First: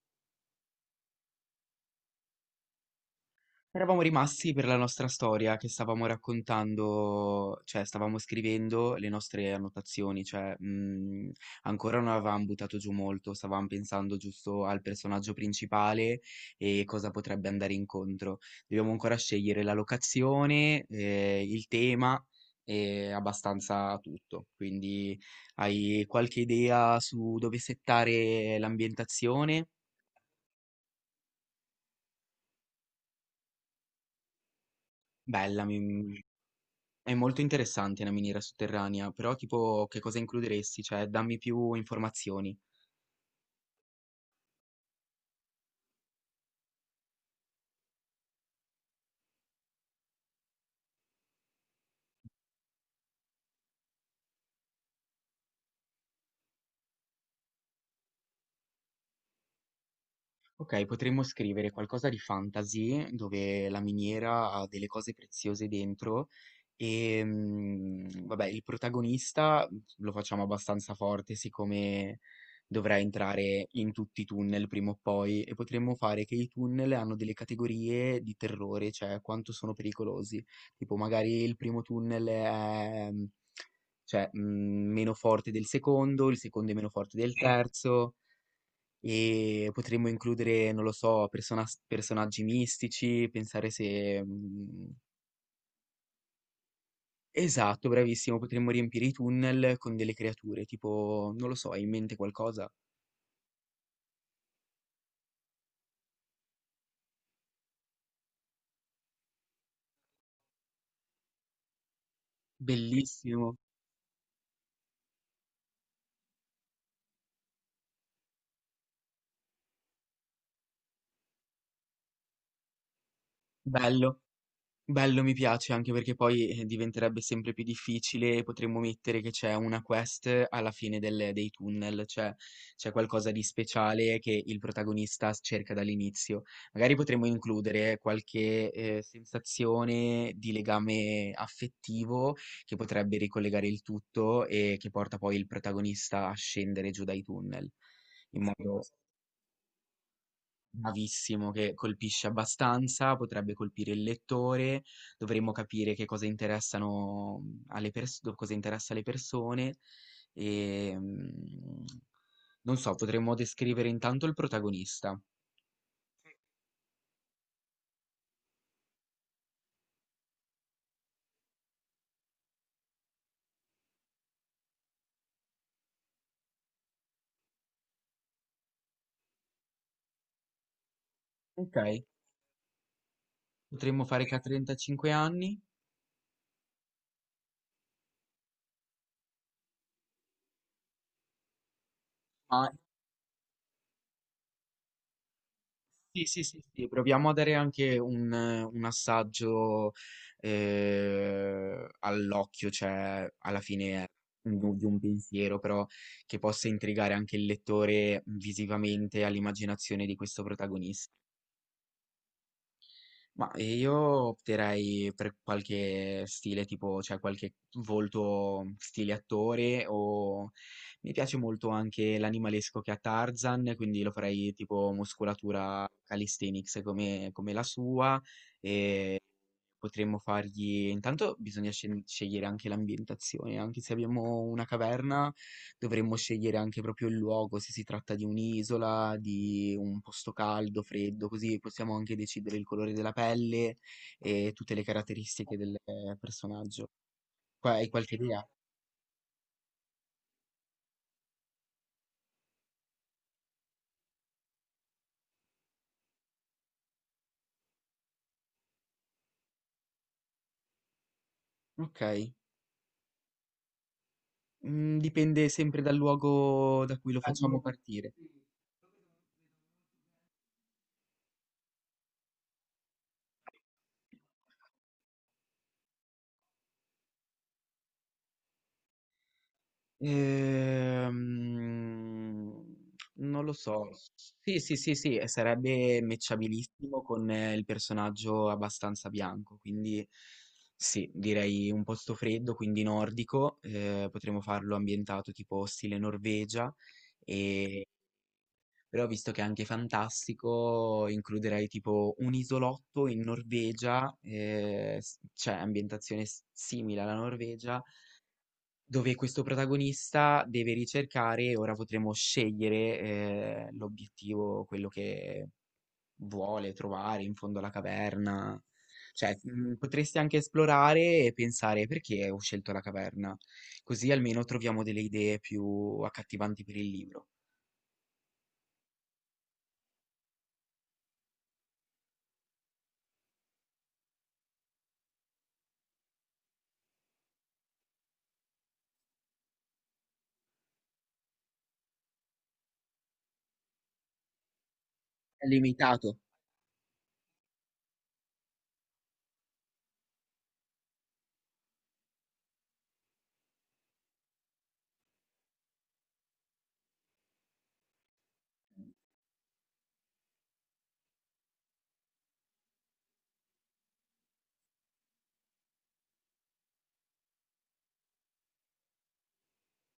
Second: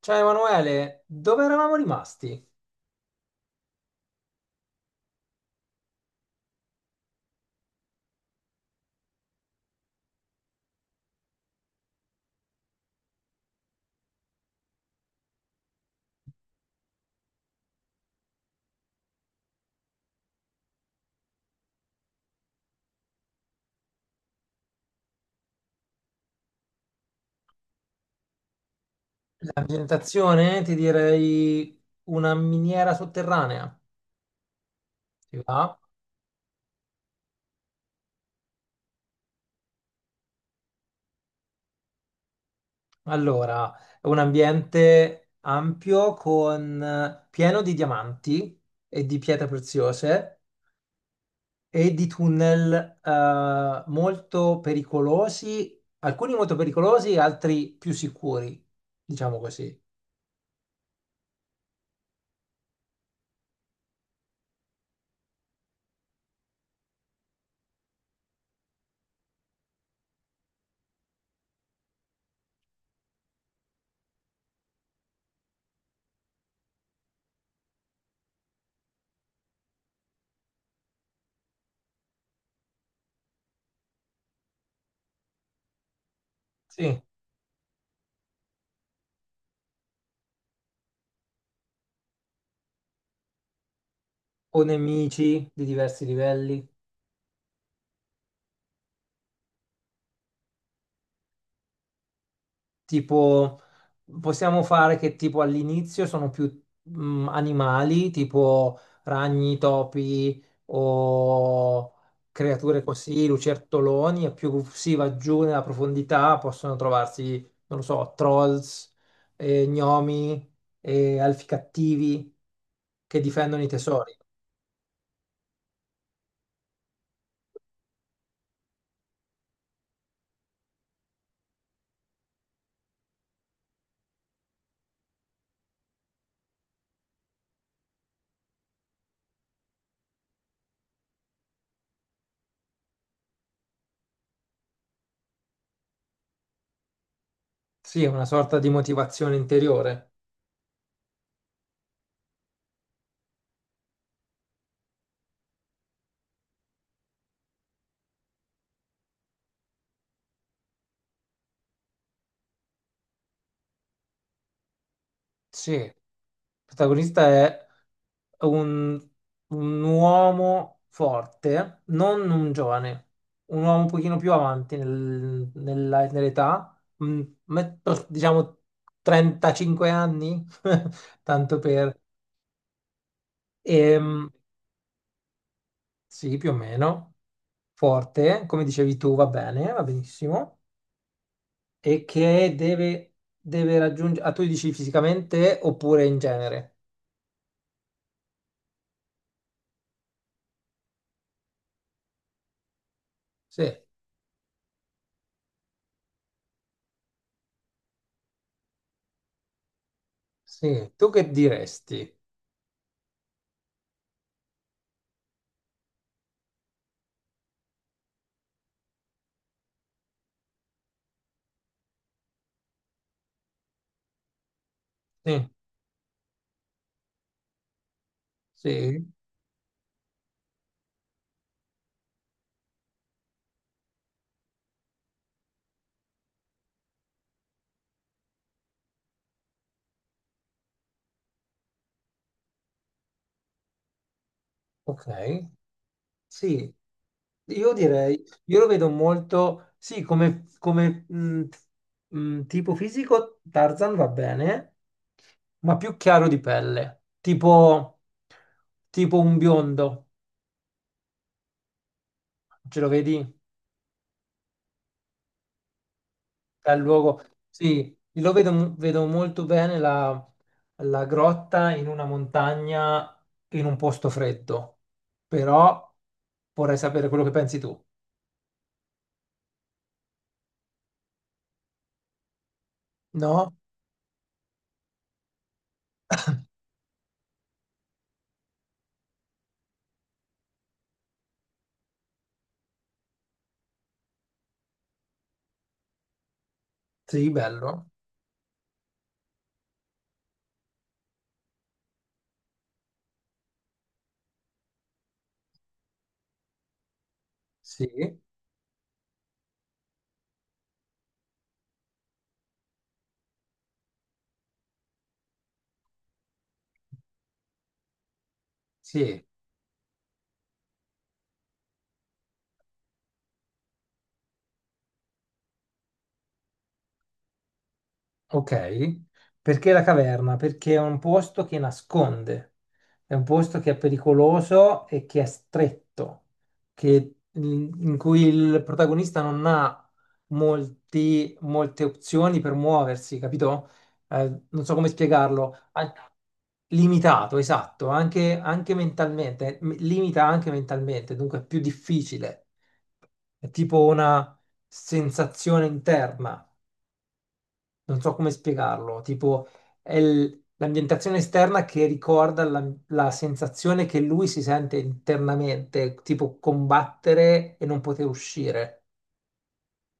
Ciao Emanuele, dove eravamo rimasti? Eravamo rimasti per la nostra storia che stavamo raccontando, cioè stavamo scrivendo le nostre annotazioni, cioè ancora non avevamo buttato giù molto, stavamo pensando giusto al personaggio principale e cosa potrebbe andare incontro. Dobbiamo ancora scegliere la locazione, il tema e abbastanza tutto. Quindi hai qualche idea su dove settare La l'ambientazione? presentazione, ti direi una miniera sotterranea. Ti va? Bella, è molto interessante una miniera sotterranea, però tipo che cosa includeresti? Cioè, dammi più informazioni. Allora, è un ambiente ampio con pieno di diamanti e di pietre preziose e di tunnel molto pericolosi, alcuni molto pericolosi, altri più sicuri, diciamo così. Ok, potremmo scrivere qualcosa di fantasy dove la miniera ha delle cose preziose dentro e vabbè, il protagonista lo facciamo abbastanza forte, siccome dovrà entrare in tutti i tunnel prima o poi, e potremmo fare che i tunnel hanno delle categorie di terrore, cioè quanto sono pericolosi. Tipo magari il primo tunnel è cioè, meno forte del secondo, il secondo è meno Sì, forte del terzo. E potremmo includere, non lo so, personaggi mistici, pensare se, o nemici di diversi livelli. esatto, bravissimo, potremmo riempire i tunnel con delle creature, tipo, non lo so, hai in mente qualcosa? Tipo, possiamo fare che tipo all'inizio sono più animali, tipo ragni, topi o creature così, Bellissimo, lucertoloni, e più si va giù nella profondità possono trovarsi, non lo so, trolls, gnomi, alfi cattivi che difendono i tesori. bello. Bello, mi piace, anche perché poi, diventerebbe sempre più difficile, e potremmo mettere che c'è una quest alla fine del dei tunnel, cioè c'è qualcosa di speciale che il protagonista s cerca dall'inizio. Magari potremmo includere qualche, sensazione di legame affettivo che potrebbe ricollegare il tutto e che porta poi il protagonista a scendere giù dai tunnel, Sì, è una in sorta di modo. motivazione interiore. Bravissimo, che colpisce abbastanza, potrebbe colpire il lettore, dovremmo capire che cosa interessano alle persone, cosa interessa alle persone e non so, potremmo descrivere intanto il protagonista, Sì, il protagonista è un, un uomo forte, non un giovane, un uomo un pochino più avanti nell'età, diciamo 35 anni, tanto ok? per... Potremmo fare Ehm, che ha 35 anni, sì, più o meno, forte, come dicevi tu, va bene, va benissimo, e che ma deve, deve raggiungere... Ah, tu dici fisicamente oppure in sì, sì, sì, genere? sì, proviamo a dare anche un, assaggio all'occhio, cioè alla Sì. fine è di un pensiero, però che possa intrigare anche il lettore visivamente all'immaginazione di questo Sì, tu protagonista. che diresti? Ma io opterei per qualche stile tipo, cioè qualche volto stile attore, o mi piace molto anche l'animalesco che ha Tarzan, quindi lo farei tipo Sì, muscolatura calisthenics come la sua, sì, e potremmo fargli. Intanto bisogna scegliere anche l'ambientazione, anche se abbiamo una caverna. Dovremmo scegliere anche proprio il luogo, se si tratta di un'isola, di un posto caldo, freddo, così possiamo anche decidere il colore della pelle e tutte le ok. caratteristiche del Sì, personaggio. io Qua hai qualche direi, idea? io lo vedo molto, sì, come, tipo fisico Tarzan va bene, ma più chiaro di pelle, tipo, tipo un biondo, Ok, ce lo vedi? Dipende sempre dal Bel luogo da cui lo luogo, facciamo sì, partire. lo vedo, vedo molto bene la grotta in una montagna in un posto freddo, però vorrei sapere quello che pensi tu. Ehm, non No? lo so. Sì, sì, sì, sì, e sarebbe matchabilissimo con il personaggio abbastanza bianco, quindi sì, direi un posto freddo, quindi nordico, potremmo farlo ambientato tipo stile Norvegia, Sì, bello. e- però visto che è anche fantastico, includerei tipo un isolotto in Norvegia, cioè ambientazione simile alla Norvegia, Sì, dove questo protagonista deve ricercare. Ora potremo scegliere l'obiettivo, quello che vuole trovare in fondo alla caverna. sì. Cioè, potresti anche esplorare e pensare perché ho scelto la caverna, così almeno troviamo delle idee più accattivanti per il libro. Ok, perché la caverna? Perché è un posto che nasconde, è un posto che è pericoloso e che è stretto, che- in cui il protagonista non ha molte opzioni per muoversi, capito? Non so come È spiegarlo. An- limitato. Limitato, esatto, anche, anche mentalmente, limita anche mentalmente, dunque è più difficile. È tipo una sensazione interna, non so come spiegarlo, tipo è l'ambientazione esterna che ricorda la sensazione che lui si sente internamente, tipo combattere e non poter uscire.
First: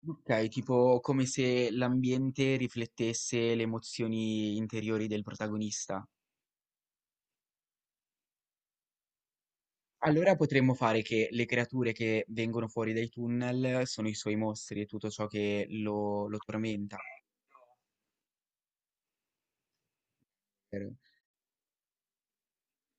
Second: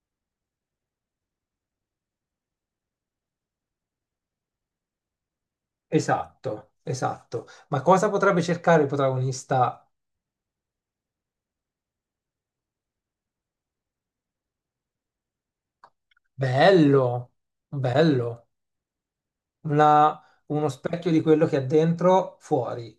Ok, tipo come se l'ambiente riflettesse le emozioni interiori del protagonista. Esatto, esatto. Ma cosa potrebbe cercare il protagonista? Allora potremmo fare che le creature che vengono fuori dai tunnel sono i suoi mostri e tutto ciò che lo tormenta. Bello, bello. Una- Uno Per- specchio di quello che ha dentro fuori.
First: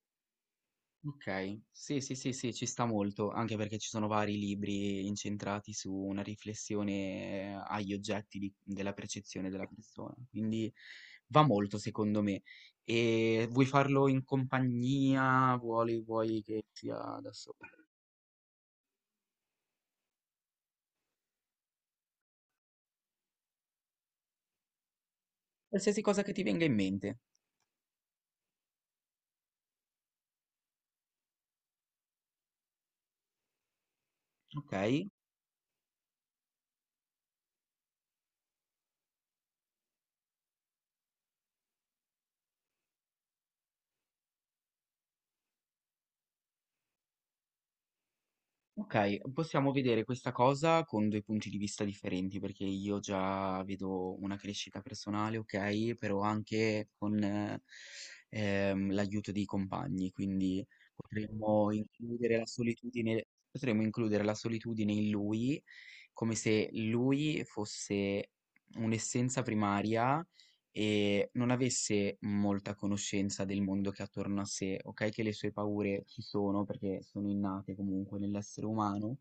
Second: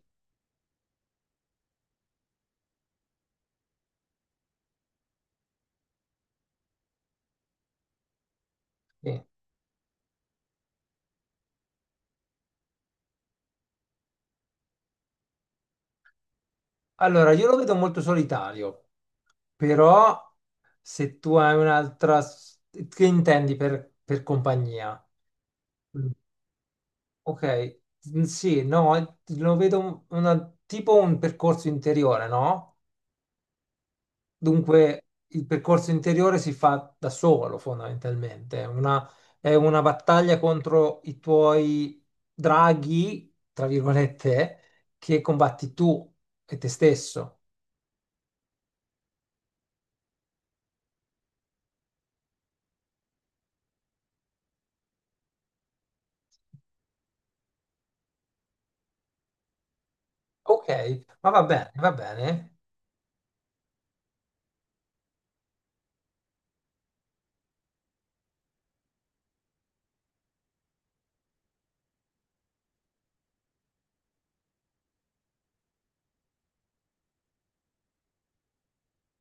Ok, sì, sì, sì, sì, ci sta molto, anche perché ci sono vari libri incentrati su una riflessione agli oggetti della Sì. percezione della persona. Quindi va molto, secondo me. E vuoi farlo in compagnia? Vuoi che sia Allora, da io lo solo? vedo molto solitario, però se tu hai un'altra... s- Che intendi per compagnia? Qualsiasi Mm. cosa che ti venga in mente, Ok. Sì, no, lo vedo tipo un percorso interiore, no? ok? Dunque, il percorso interiore si fa da solo, fondamentalmente. È una battaglia contro i tuoi draghi, tra virgolette, che combatti tu e te stesso. Ok, possiamo vedere questa cosa con due punti di vista differenti, perché io già vedo una crescita personale, ok, però anche con l'aiuto dei compagni, quindi Ok, ma va bene, potremmo va bene. includere la solitudine, potremmo includere la solitudine in lui, come se lui fosse un'essenza primaria e non avesse molta conoscenza del mondo che ha attorno a sé, ok, che le sue paure ci sono perché sono innate comunque nell'essere umano,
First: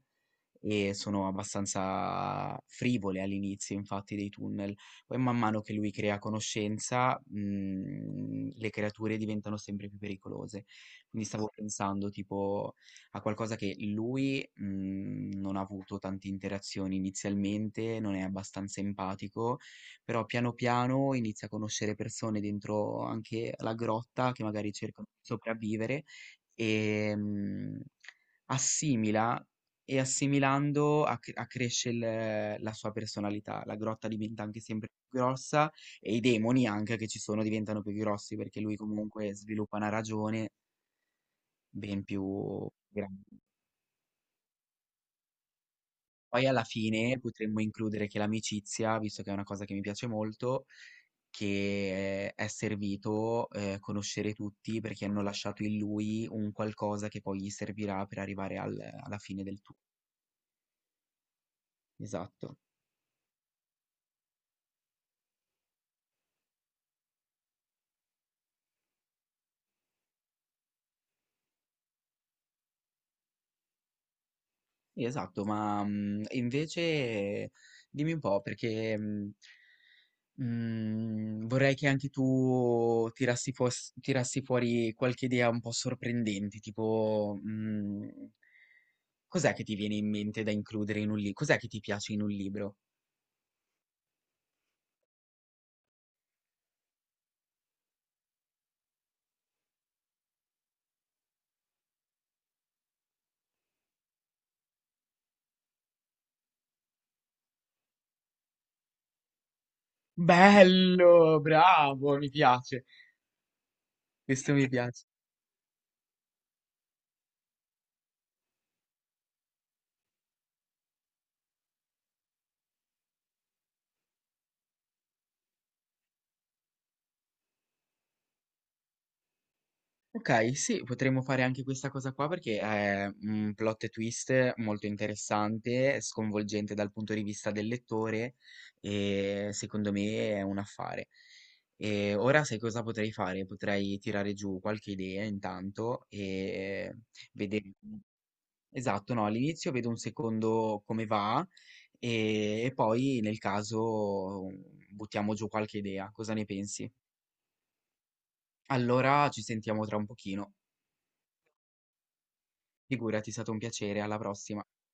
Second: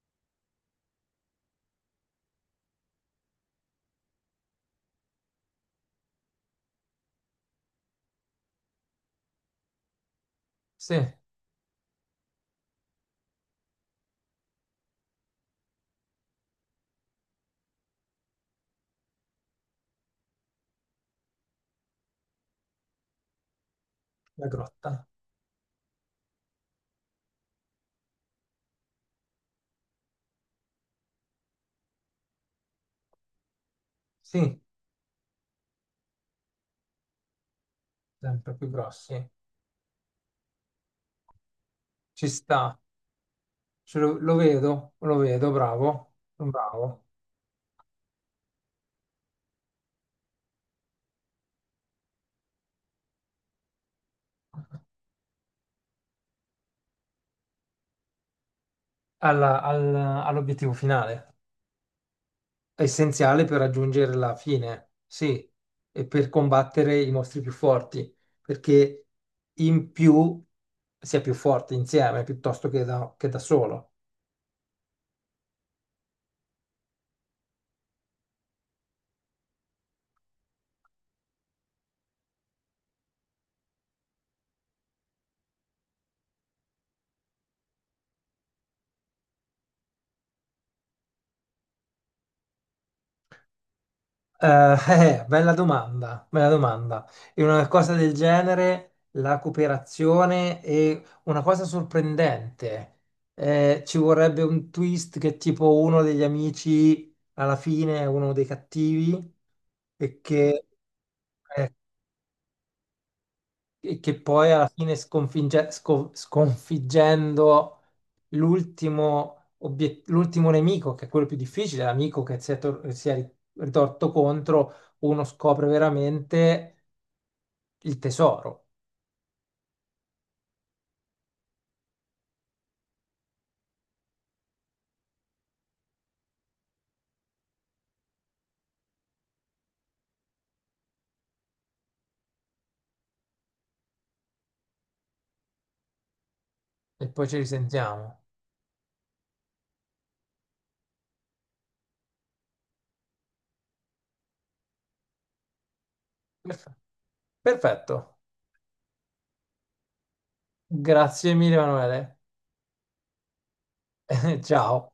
e sono abbastanza frivole all'inizio, infatti, dei tunnel. Poi man mano che lui crea conoscenza, le creature diventano sempre più pericolose. Sì, la Quindi stavo pensando tipo a qualcosa, che lui, non ha avuto tante interazioni inizialmente, non è abbastanza empatico, però piano piano inizia a conoscere persone dentro anche la grotta, che magari grotta. cercano di sopravvivere, e assimila, e assimilando accresce la sua personalità. La grotta diventa Sì, anche sempre più grossa, e i demoni anche che ci sono diventano più grossi, sempre perché più lui grossi. comunque sviluppa una ragione ben Ci più sta. grande. Ce lo vedo, bravo, Poi alla bravo. fine potremmo includere che l'amicizia, visto che è una cosa che mi piace molto, che è servito conoscere tutti, perché hanno lasciato in lui un qualcosa che poi gli servirà per arrivare alla fine Alla- del tuo. al- all'obiettivo finale, Esatto, è essenziale per raggiungere la fine, sì, e per combattere i mostri più forti, perché in più si è più forti insieme piuttosto che che da solo. sì, esatto, ma invece dimmi un po' perché vorrei che anche tu tirassi, tirassi fuori qualche idea un po' sorprendente, tipo, cos'è che ti viene in mente da includere in un li cos'è che ti piace in un libro? Bella domanda, bella domanda. In una cosa del genere, la cooperazione è una cosa sorprendente. Ci vorrebbe un twist che tipo uno degli amici alla fine è uno dei cattivi e che, Bello, eh, bravo, mi piace. e che poi Questo alla mi fine piace. Sconfiggendo l'ultimo nemico, che è quello più difficile, l'amico che si è ritorto contro, uno scopre veramente il tesoro. Okay, sì, potremmo fare anche questa cosa qua, perché è un plot twist molto interessante, sconvolgente dal punto di vista del lettore, e secondo me è un affare. E ora sai cosa potrei fare? Potrei tirare giù qualche idea intanto, e E poi ci vedere. risentiamo. Esatto, no, all'inizio vedo un secondo come va, e poi nel caso buttiamo giù qualche idea, cosa ne Perf- pensi? Perfetto. Allora ci sentiamo tra un pochino. Grazie mille, Emanuele. Figurati, è stato un piacere, alla prossima. Ciao.